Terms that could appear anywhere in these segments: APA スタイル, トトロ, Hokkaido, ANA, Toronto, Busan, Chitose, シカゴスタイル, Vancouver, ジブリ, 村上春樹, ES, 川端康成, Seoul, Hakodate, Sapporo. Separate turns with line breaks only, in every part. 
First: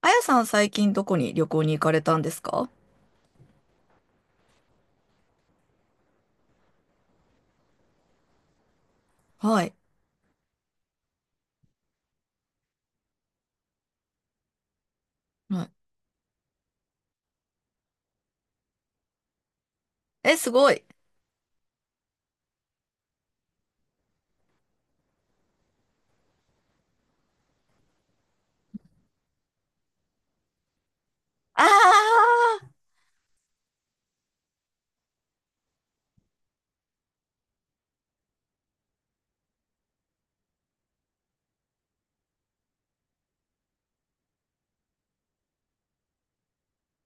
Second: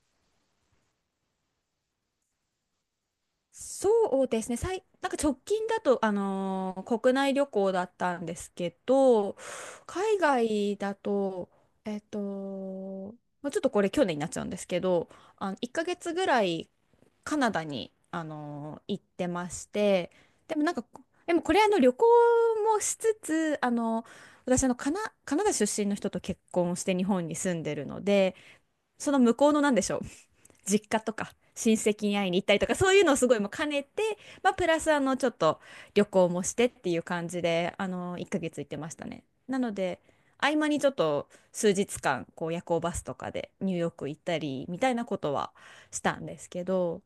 あやさん、最近どこに旅行に行かれたんですか？
そうですね、なんか直近だと、国内旅行だったんですけど、
はい。
海外だと、もうちょっとこれ去年になっちゃうんですけど、
は
1
い。
ヶ月ぐらいカナダに、行ってまして、
え、す
でも
ご
なんか、
い。
でもこれあの旅行もしつつ、あの私あのカナダ出身の人と結婚して日本に住んでるので、その向こうのなんでしょう、実家とか親戚に会い
あ
に行ったりとかそういうのをすごいもう兼ねて、まあ、プラスあのちょっと旅行もしてっていう感じであの1ヶ月行ってましたね。なので合間にちょっと数日間こう夜行バスとかでニューヨーク行ったりみたいなことはしたんですけど、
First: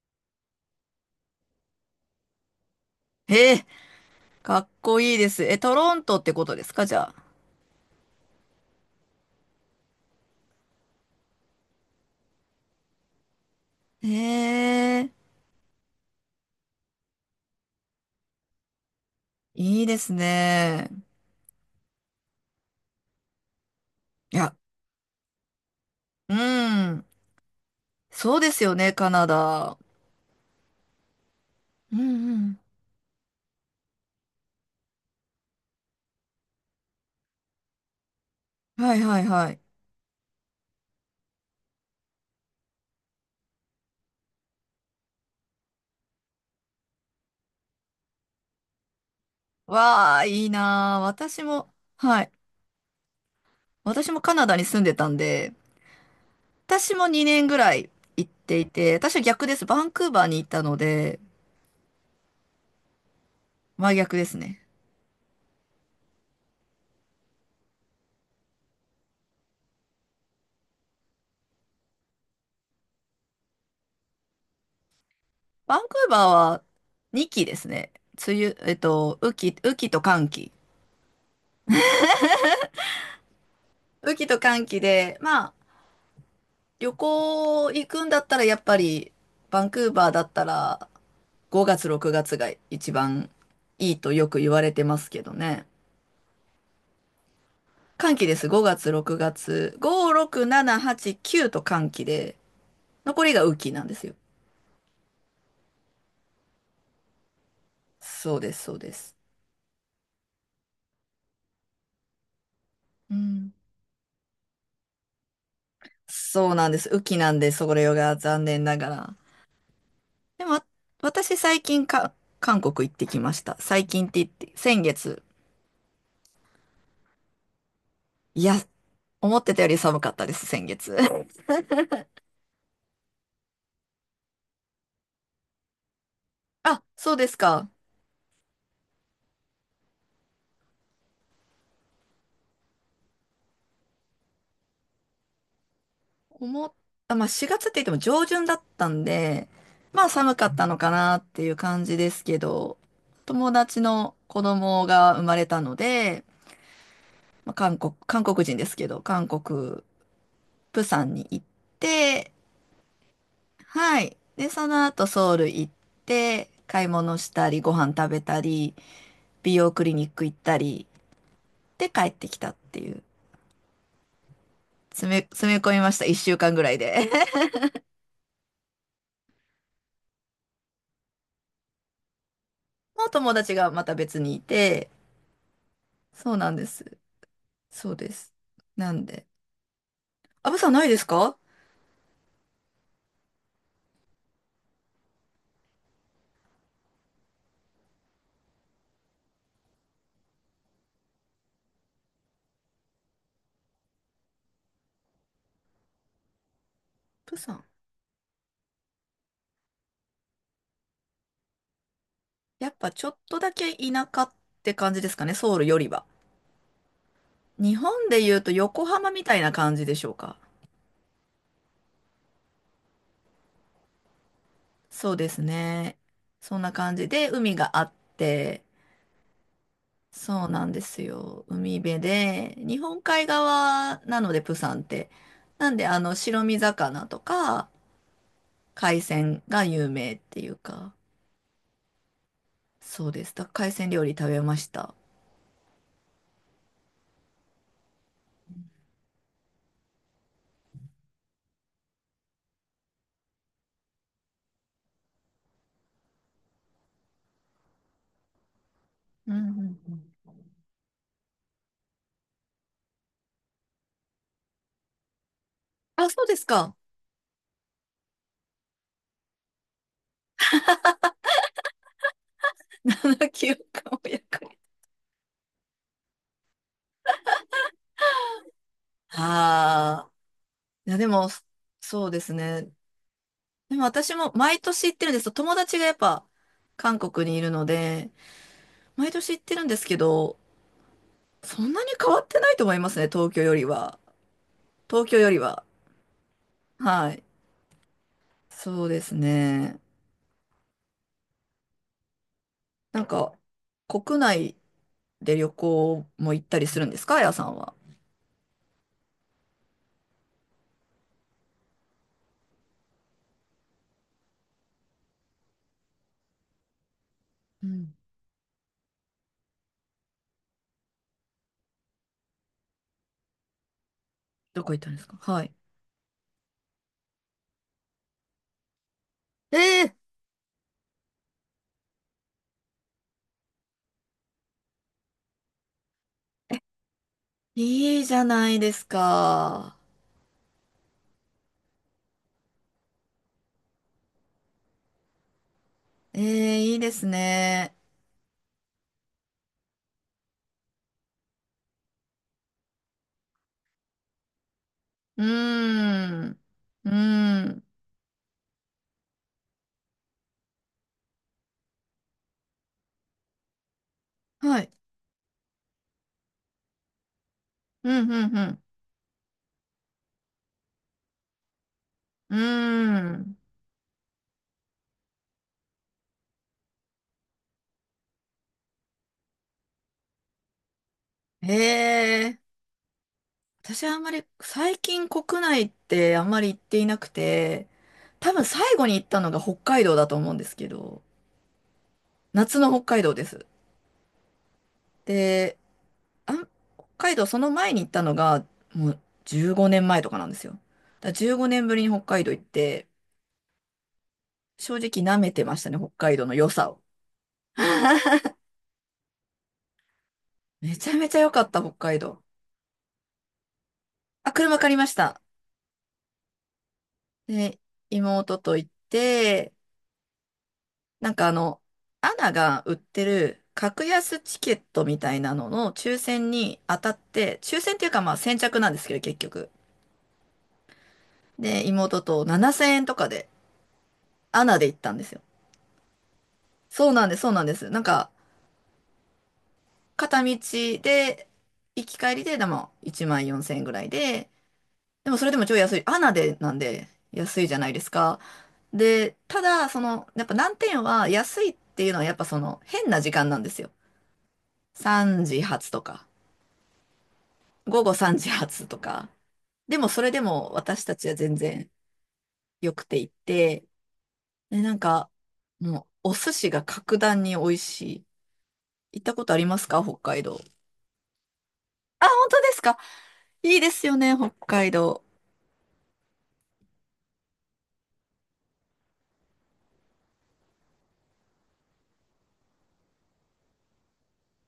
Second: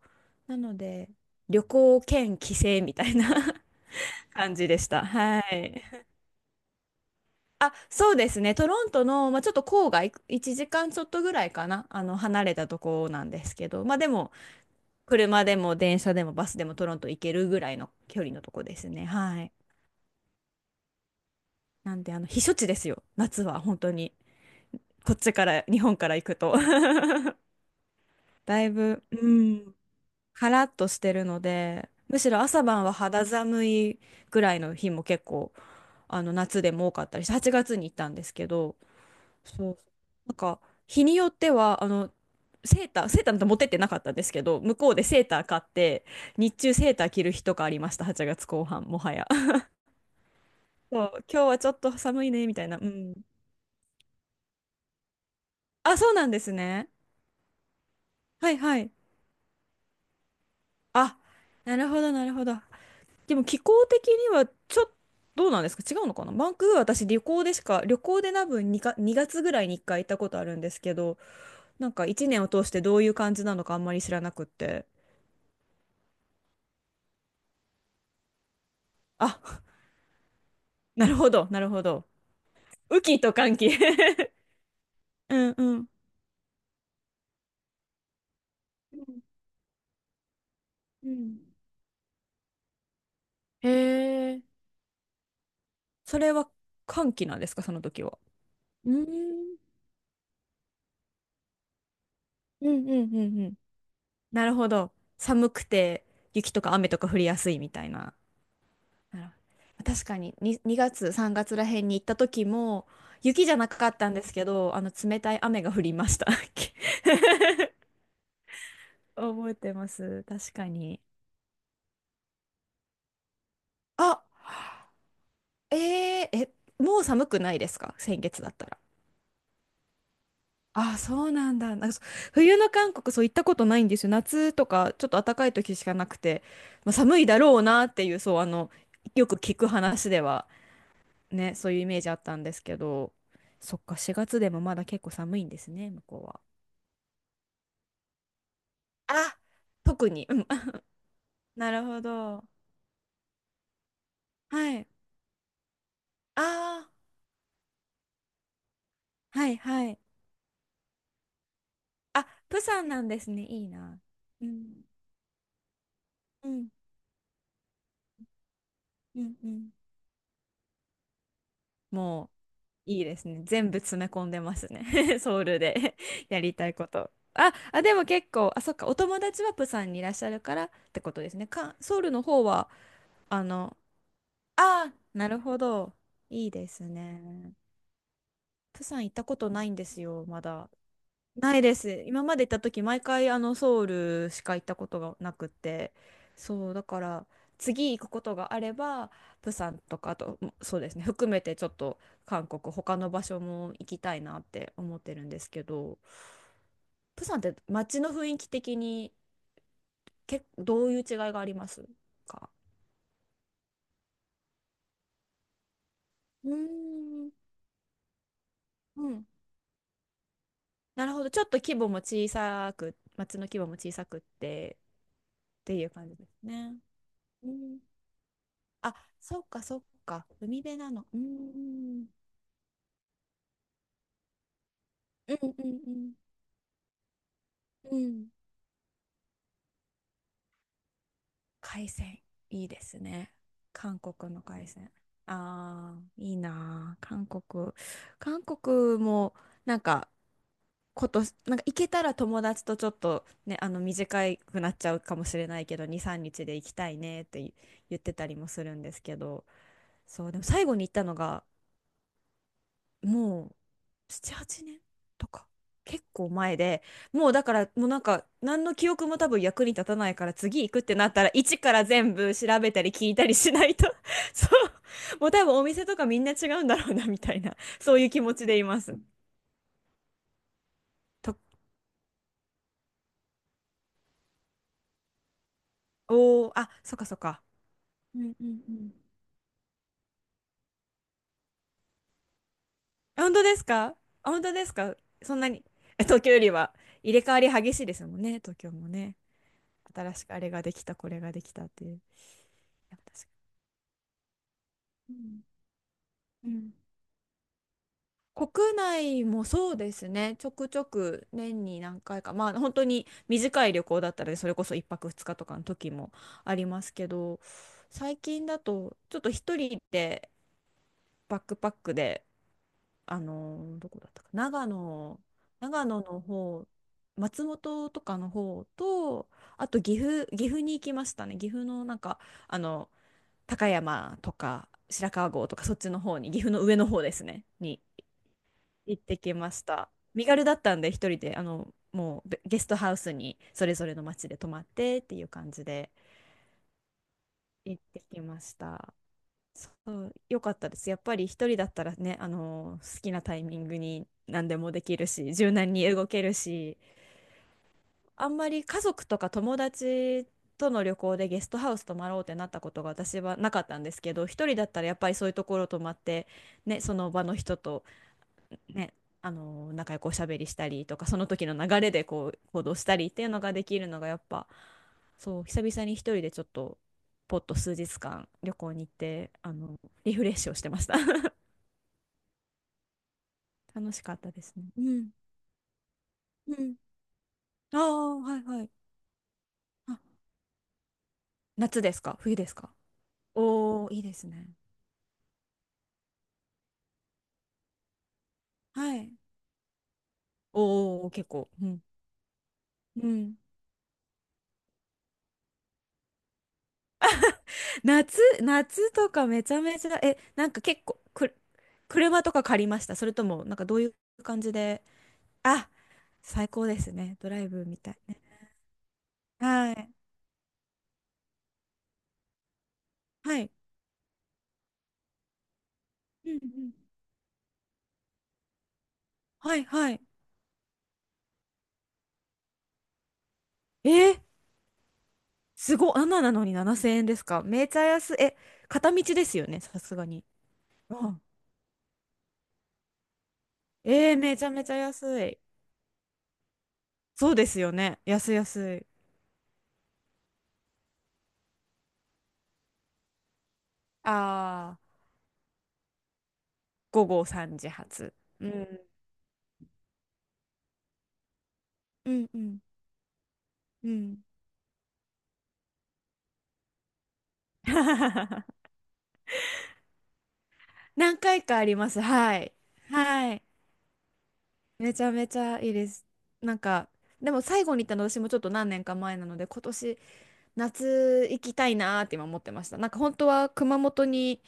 なので旅行兼帰省みたいな
ー えー、
感
かっ
じでし
こ
た。
いいで
は
す。え、トロ
い。
ントってことですか、じゃあ。
あ、そうですね。トロントの、まあ、ちょっと郊外、1時間ちょっとぐらいかな、あの、離れたとこなんですけど、まあでも、
えー、
車でも電車でもバスでもトロント行けるぐらいの距離のとこですね。はい。
いいですね。
なんで、あの、避暑地ですよ。夏は本当に。
いや、
こっちから、日本から行
う
くと
ん。そうです
だい
よね、
ぶ、
カナ
うん、
ダ。
カラッとしてるので、
うん
むし
う
ろ
ん。
朝晩は肌寒いぐらいの日も結構、あの、夏でも多かったりして、8月に行ったんですけど、
はいはいはい。
そう。なんか、日によっては、あの、セーターなんて持ってってなかったんですけど、向こうでセーター買って、日中セーター着る日とかありました、8月後半、もはや。
わあ、いいなあ。
そう、
私
今日はちょ
も、
っと
は
寒い
い。
ね、みたいな。うん。
私もカナダに住んでたんで、
あ、そうなんですね。
私も2年ぐらい行っ
はい
てい
はい。
て、私は逆です。バンクーバーに行ったの
あ、
で、
なるほど。でも気候
真
的
逆です
には
ね。
ちょっと、どうなんですか、違うのかな、バンクーバー私旅行でしか、旅行で多分にか、2月ぐらいに1回行ったことあるんですけど、なんか1年を通してどういう感じなのかあんまり知らなくって。
バンクーバーは2期ですね。梅雨、雨季、
あ、
雨季と乾季。
なるほど。雨季と乾季
雨季 と乾季で、
う
ま
ん
あ、
うん。
旅行行くんだったらやっぱ
う
り、
ん
バンクーバーだったら
うん
5月、6月が一番
へ
いいとよく
え。
言われてますけどね。
それは寒気なんですかその時
乾
は。
季です。5月、
うー
6
ん。
月。5、6、7、8、9と乾季で、
うんうんう
残り
ん
が
うん。
雨季なんですよ。
なるほど。寒くて雪とか雨とか降りやすいみたいな。
そうです、そうです。
なるほど、確かにに2、月、3月らへんに行った時も
う
雪じ
ん。
ゃなかったんですけど、あの冷たい雨が降りました。
そうなんです。雨季なんで、それが残念なが ら。
覚えてます。
で
確
も、
かに。
私最近、韓国行ってきました。最近って
あ、
言って、先月。
えー、え、もう寒くないですか、先月
い
だ
や、
ったら。
思ってたより寒かったです、先月。
あ、そう なんだ。なんかそ冬の韓国そう行ったことないんですよ。夏とかちょっと暖かい時しかなくて、
あ、
まあ、
そう
寒
で
い
す
だろう
か。
なっていう、そう、あの、よく聞く話ではね、そういうイメージあったんですけど、そっか、4月でもまだ結構寒いんですね、向こうは。
思っ、あ、まあ4月って言っても上旬だったん
あ、
で、まあ
特に。
寒
う
か
ん、
ったの
あ、
かなっていう
なる
感じ
ほ
ですけ
ど。
ど、友達の子
は
供
い、
が生まれたので、
ああ、
まあ、韓国、韓国人ですけど、韓
はい、
国、
はい。
釜山に行っ
あ、
て、
プサンなんですね。いい
は
な。
い。
う
で、その
ん、
後ソウル行っ
う
て、
ん、
買い物したり、ご飯食べたり、
うん、う
美
ん。
容クリニック行ったり、で帰って
も
きたってい
う、い
う。
いですね。全部詰め込んでます
詰め、
ね。ソウ
詰め
ル
込みま
で
した。一 週
やり
間ぐ
た
ら
い
い
こ
で。
と。あ、あ、でも結構、あ、そっか、お友達はプサンにいらっしゃるからってことですね。か、ソウルの方は、
もう友
あ
達が
の、
また別にい
あ
て、
あ、なるほど。
そう
い
な
い
んで
です
す。
ね。
そうです。
プ
な
サン
ん
行った
で。
ことないんですよ、ま
あ、プサ
だ。
ンないですか？
ないです。今まで行った時、毎回あのソウルしか行ったことがなくて、そう、だから次行くことがあれば、プサンとか、あと、そうですね、含めてちょっと韓国、他の場所も行きたいなって思ってるんですけど、プ
プ
サンっ
サ
て
ン。
街の雰囲気的に、け、どういう違いがありますか。
やっぱちょっとだけ田舎って感じですかね、ソウルよりは。
うーん、
日本で言うと横
う
浜み
ん。
たいな感じでしょうか。
なるほど、ちょっと規模も小さく、街の規模も小さくって
そうです
っていう
ね。
感じです
そんな
ね。
感じで
う
海が
ん、
あって、
あ、そっかそっか。
そう
海
なん
辺
で
な
す
の。うー
よ。海辺
ん。
で、日本海側なので、プサンって。
うん
なんで、
う
あ
ん
の、白身魚とか、
うん。うん。
海鮮が有名っていうか、
海鮮。いいです
そうで
ね。
す。海鮮
韓
料理食
国
べ
の
まし
海鮮。
た。
ああ、いいなあ韓国。韓国も、なんか、こと、なんか行けたら友達とちょっとね、あの、短くなっちゃうかもしれないけど、2、3日で行きたいねって言ってたりもするんですけ
うんう
ど、
んうん。
そう、でも最後に行ったのが、もう7、8年とか。結
あ、そう
構
です
前
か。
で、もうだから、もうなんか、何の記憶も多分役に立たないから、次行くってなったら、一から全部調べたり
あ
聞いた
の
り
記
し
憶
ないと
をや か
そ
に。
う。もう多分お店とかみんな違うんだろうな、みたいな、そういう気持ちでいます。
ああ。いや、でも、
と、
そうですね。でも私も毎年行ってるんですよ。友達がやっぱ、
おー、あ、そ
韓
っかそっ
国にい
か。
るので、
うんうんうん。
毎年行ってるんですけど、そんなに変わってないと思いますね、
あ、
東
本
京
当
よ
で
り
すか。
は。
あ、本当ですか。
東京よ
そ
り
んな
は。
に。え、東京よりは
は
入れ
い。
替わり激しいですもんね、東京
そう
も
です
ね。
ね。
新しくあれができた、これができたっていう。いや、
なん
確か
か、国内
に。
で旅行も行っ
うん
た
う
り
ん。
するんですか、あやさんは？
国内もそうですね、ちょくちょく年に何回か、まあ本当に短い旅行だったら、それこそ1泊2日とかの時もありますけど、
うん。
最近だと、ちょっと一人でバックパックで、どこだったか、
ど
長
こ行ったんですか？
野、
はい。
長野の方、松本とかの方と、
え
あと
え、
岐阜に行きましたね。岐阜のなんか、あの、高山とか白川郷とか、そっちの方に、岐阜の上の方ですね、に
いいじゃないです
行ってきまし
か。
た。身軽だったんで、一人で、あの、もうゲストハウスにそれぞれの町で泊まってっていう感じで
ええ、いいですね。
行ってきました。そう、よかったです。やっぱり一人だったらね、あの、好きなタイミングに何でもできる
う
し、柔軟に動け
ー
る
ん。
し、
うーん。
あんまり家族とか友達との旅行でゲストハウス泊まろうってなったことが私はなかったんですけど、一人
は
だ
い。
ったらやっぱりそういうところ泊まって、ね、その場の人と。
うん、うん、
ね、あの仲良くおしゃべりしたりとかその時の流れでこ
う
う行動したりっ
ん。うー
ていうの
ん。
ができるのがやっぱ、そう、久々に一人でちょっとポッと数日間旅行に行ってあのリフレッシュをしてました。
ええ、 私は
楽
あん
し
ま
かっ
り、
たですね。
最
う
近
ん
国内ってあんまり
う
行っ
ん
ていなくて、
ああー
多
は
分
い
最
はい。
後に行ったのが北海道だと
あ、
思うんですけど、
夏ですか、冬です
夏の
か。
北海道です。
おおー、いいですね。
で、あん、北海道その前に行ったのが、も
は
う
い。
15年前とかなんですよ。だ
お
か
おー
ら
結
15
構う
年ぶ
ん
りに北海道行って、
うん
正直舐めてましたね、北海道の良さを。
夏 夏とかめちゃめちゃえなんか
め
結
ちゃ
構
めちゃ良
く
かった、北海道。
車とか借りましたそれともなんかどういう
あ、
感じ
車借り
で。
ました。
あ、最高ですね。ドライ
で、
ブみたいね。
妹と行って、
はい。
なんかアナが売って
は
る
い。
格安チケットみたいなのの抽
う
選
んう
に
ん。
当たって、抽選っていうかまあ先着なんですけど、結局。
はいはい。
で、妹と7000円とかで、
えー、
アナで行ったんですよ。
すごい。あんななのに
そう
7000
な
円
ん
で
です、
す
そうな
か。
んです。
めち
なん
ゃ
か、
安い。え、片道ですよね、さすが
片
に。
道
うん。
で、行き帰りで、でも1万4000円ぐらい
えー、
で、
めちゃめちゃ
でもそ
安
れで
い。
も超安い。アナでなんで
そう
安
で
いじゃ
す
な
よ
いです
ね。
か。
安い安い。
で、ただ、やっぱ難点は安いっていうのはやっぱその変な時間なんですよ。
ああ、
3時発とか、
午後3時
午後
発。
3時
う
発と
ん。
か。でもそれでも私たちは全然
うんうん
良くて行って、
うん。
で、なんか、もうお寿司が格段に美味しい。行ったことありますか、北海道？
何回かあります。
あ、本
は
当で
い。
すか？
はい。
いいですよね、北海
め
道。
ちゃめちゃいいです。なんか、でも最後に行ったの私もちょっと何年か前なので、今年、夏行きたいなーって今思ってました。なんか本当は熊本に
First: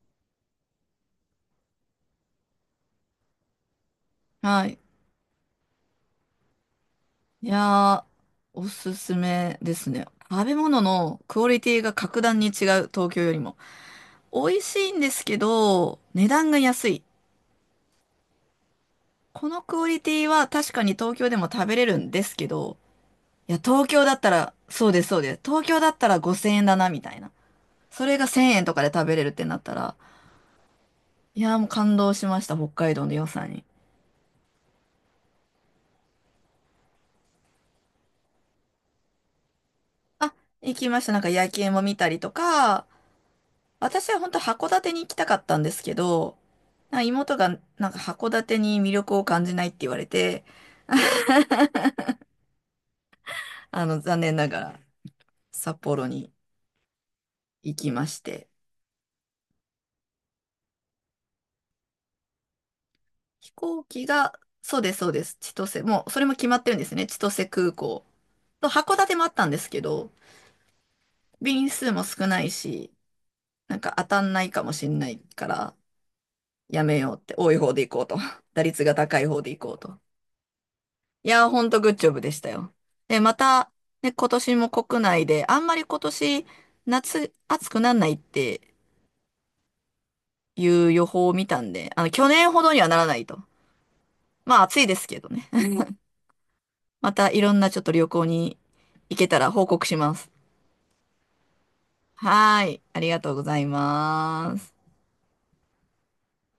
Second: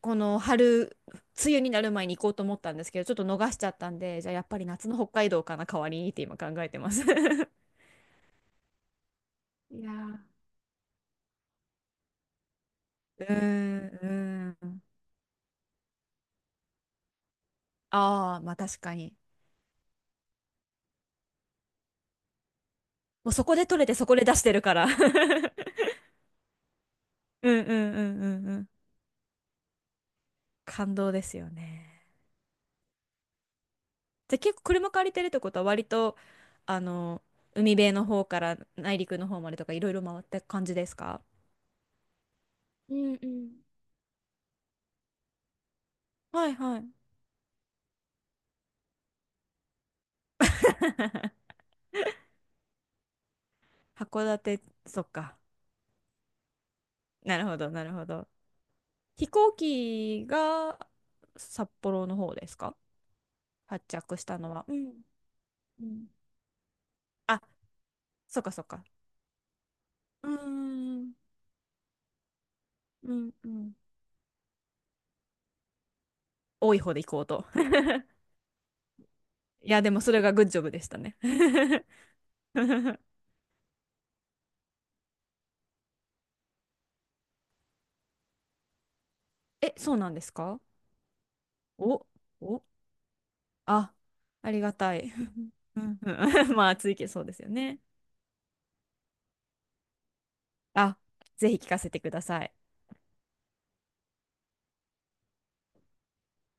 この春、梅雨になる前に行こうと思ったんですけど、ちょっと逃しちゃったんで、じゃあやっぱ
は
り
い。
夏の北海道かな、代わりにって今考えてます。
い やー、おすすめで
い
す
や
ね。
ー、
食べ物のクオリティが格段に違う、東京
ー
よりも。
ん、
美
う
味
ー
し
ん。
いんですけど、値段が安い。
ああ、まあ確かに。
このクオリティは確かに東京でも食べれるんですけど、
もうそ
い
こ
や、
で取
東
れて
京
そ
だ
こ
っ
で
た
出し
ら、
てるから。
そうです、そうです。東京 だったら5000円だな、みたいな。
うんうんう
それ
ん
が
うん
1000
う
円
ん。
とかで食べれるってなったら、
感動です
い
よ
やーもう感
ね。
動しました、北海道の良さに。
じゃあ結構車借りてるってことは割と、あの、海辺の方から内陸の方までとかいろいろ回っ
あ、
た感じ
行
で
き
す
ました。な
か。
んか夜景も見たりとか、
うんうん。
私は本当函館に行きたかったんですけど、
はいは
な
い。
んか妹がなんか函館に魅力を感じないって言われて、あの、残
函
念なが
館、
ら
そっか。
札幌に
なるほど、
行
な
き
る
ま
ほ
し
ど。
て。
飛行機が札幌の方ですか、
飛行
発
機
着し
が、
たのは。う
そうで
ん。
す、そうです。千歳、
う
も
ん。
うそれも決まってるんですね。千
あ、
歳空港。
そっかそっ
と
か。
函館もあったんですけど、
うーん。
便数も少ないし、
うん。うん。
なんか当たんないかもしんないから、
多い
や
方
め
で行
よう
こ
っ
う
て、
と。
多い方で行こうと。打率が高い方で行
い
こう
や、で
と。
もそれがグッジョブでしたね。
いや、ほんとグッジョブでしたよ。で、また、ね、今年も国内で、あんまり今年、夏、暑くならないって
え、そうなんですか。
いう予報を見たんで、あ
お、
の、去年ほ
お、
どにはならないと。
あ、あ
ま
り
あ、
が
暑いで
た
す
い。
けどね。
うんうん まあ、つい け
ま
そう
た
です
い
よ
ろんなち
ね。
ょっと旅行に行けたら報告します。
あ、ぜひ聞かせてください。
はーい、ありがとうございます。